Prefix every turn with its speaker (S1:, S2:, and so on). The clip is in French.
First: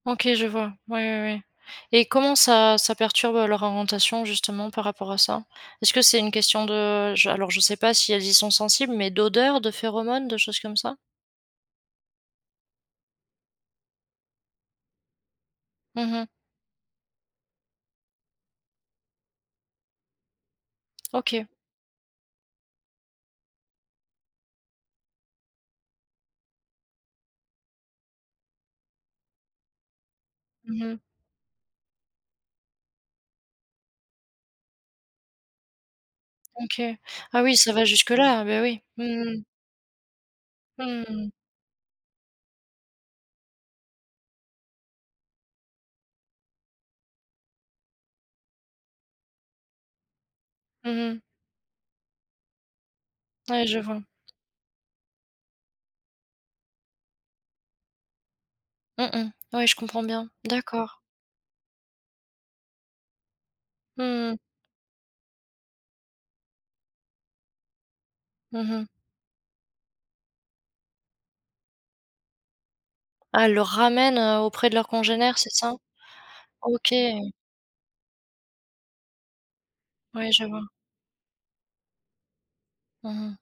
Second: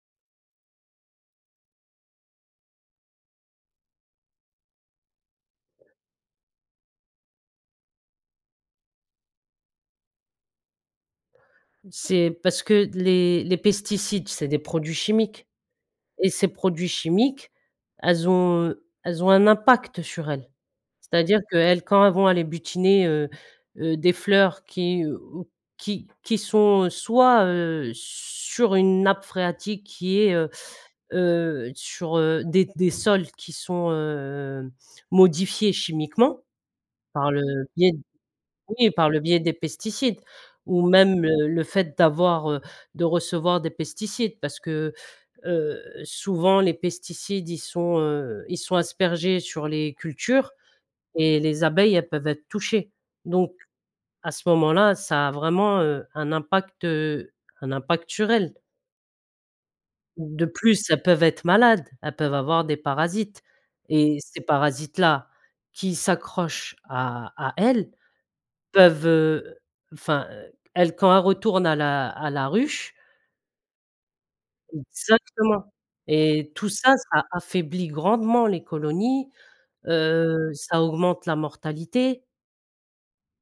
S1: OK, je vois, ouais, ouais, ouais, et comment ça ça perturbe leur orientation, justement, par rapport à ça? Est-ce que c'est une question de je alors, je sais pas si elles y sont sensibles, mais d'odeurs, de phéromones, de choses comme ça?
S2: C'est parce que d les les pesticides, c'est des produits chimiques,
S1: Mmh mh.
S2: et ces produits chimiques, elles ont elles ont un impact sur elles! C'est-à-dire
S1: OK.
S2: qu'elles quand elles vont aller butiner, heu heu, des fleurs qui, heu, ou qui qui sont, heu, soit, heu, sur une nappe phréatique qui est, heu
S1: Mmh mh.
S2: heu, sur, heu, des des sols qui sont, heu, modifiés chimiquement,
S1: OK.
S2: par le
S1: Ah oui, ça va
S2: biais
S1: jusque-là, heu, beh, oui.
S2: oui, par le
S1: Mmh
S2: biais
S1: mh.
S2: des pesticides, ou même,
S1: Mmh.
S2: le le fait d'avoir, heu, de recevoir des pesticides. Parce que, heu, souvent, les pesticides, ils sont, heu, ils sont aspergés sur les cultures,
S1: Mmh mh.
S2: et les abeilles, elles peuvent être touchées, donc
S1: Ouais, je vois.
S2: à ce moment-là, ça a vraiment, heu, un impact, heu, un impact sur elles
S1: Mmh, mmh. Ouais, je comprends bien,
S2: de plus,
S1: d'accord.
S2: elles peuvent être malades, elles peuvent avoir des parasites, et
S1: Mmh.
S2: ces parasites là qui s'accrochent à à elles
S1: Mmh mh.
S2: peuvent, heu, enfin, elles quand elles retournent à la à la ruche
S1: Elles le ramènent, heu, auprès de leurs congénères, c'est
S2: Exactement,
S1: ça?
S2: et tout
S1: OK!
S2: ça, ça affaiblit grandement les colonies,
S1: Ouais, je
S2: heu,
S1: vois.
S2: ça augmente la mortalité.
S1: Mmh mh.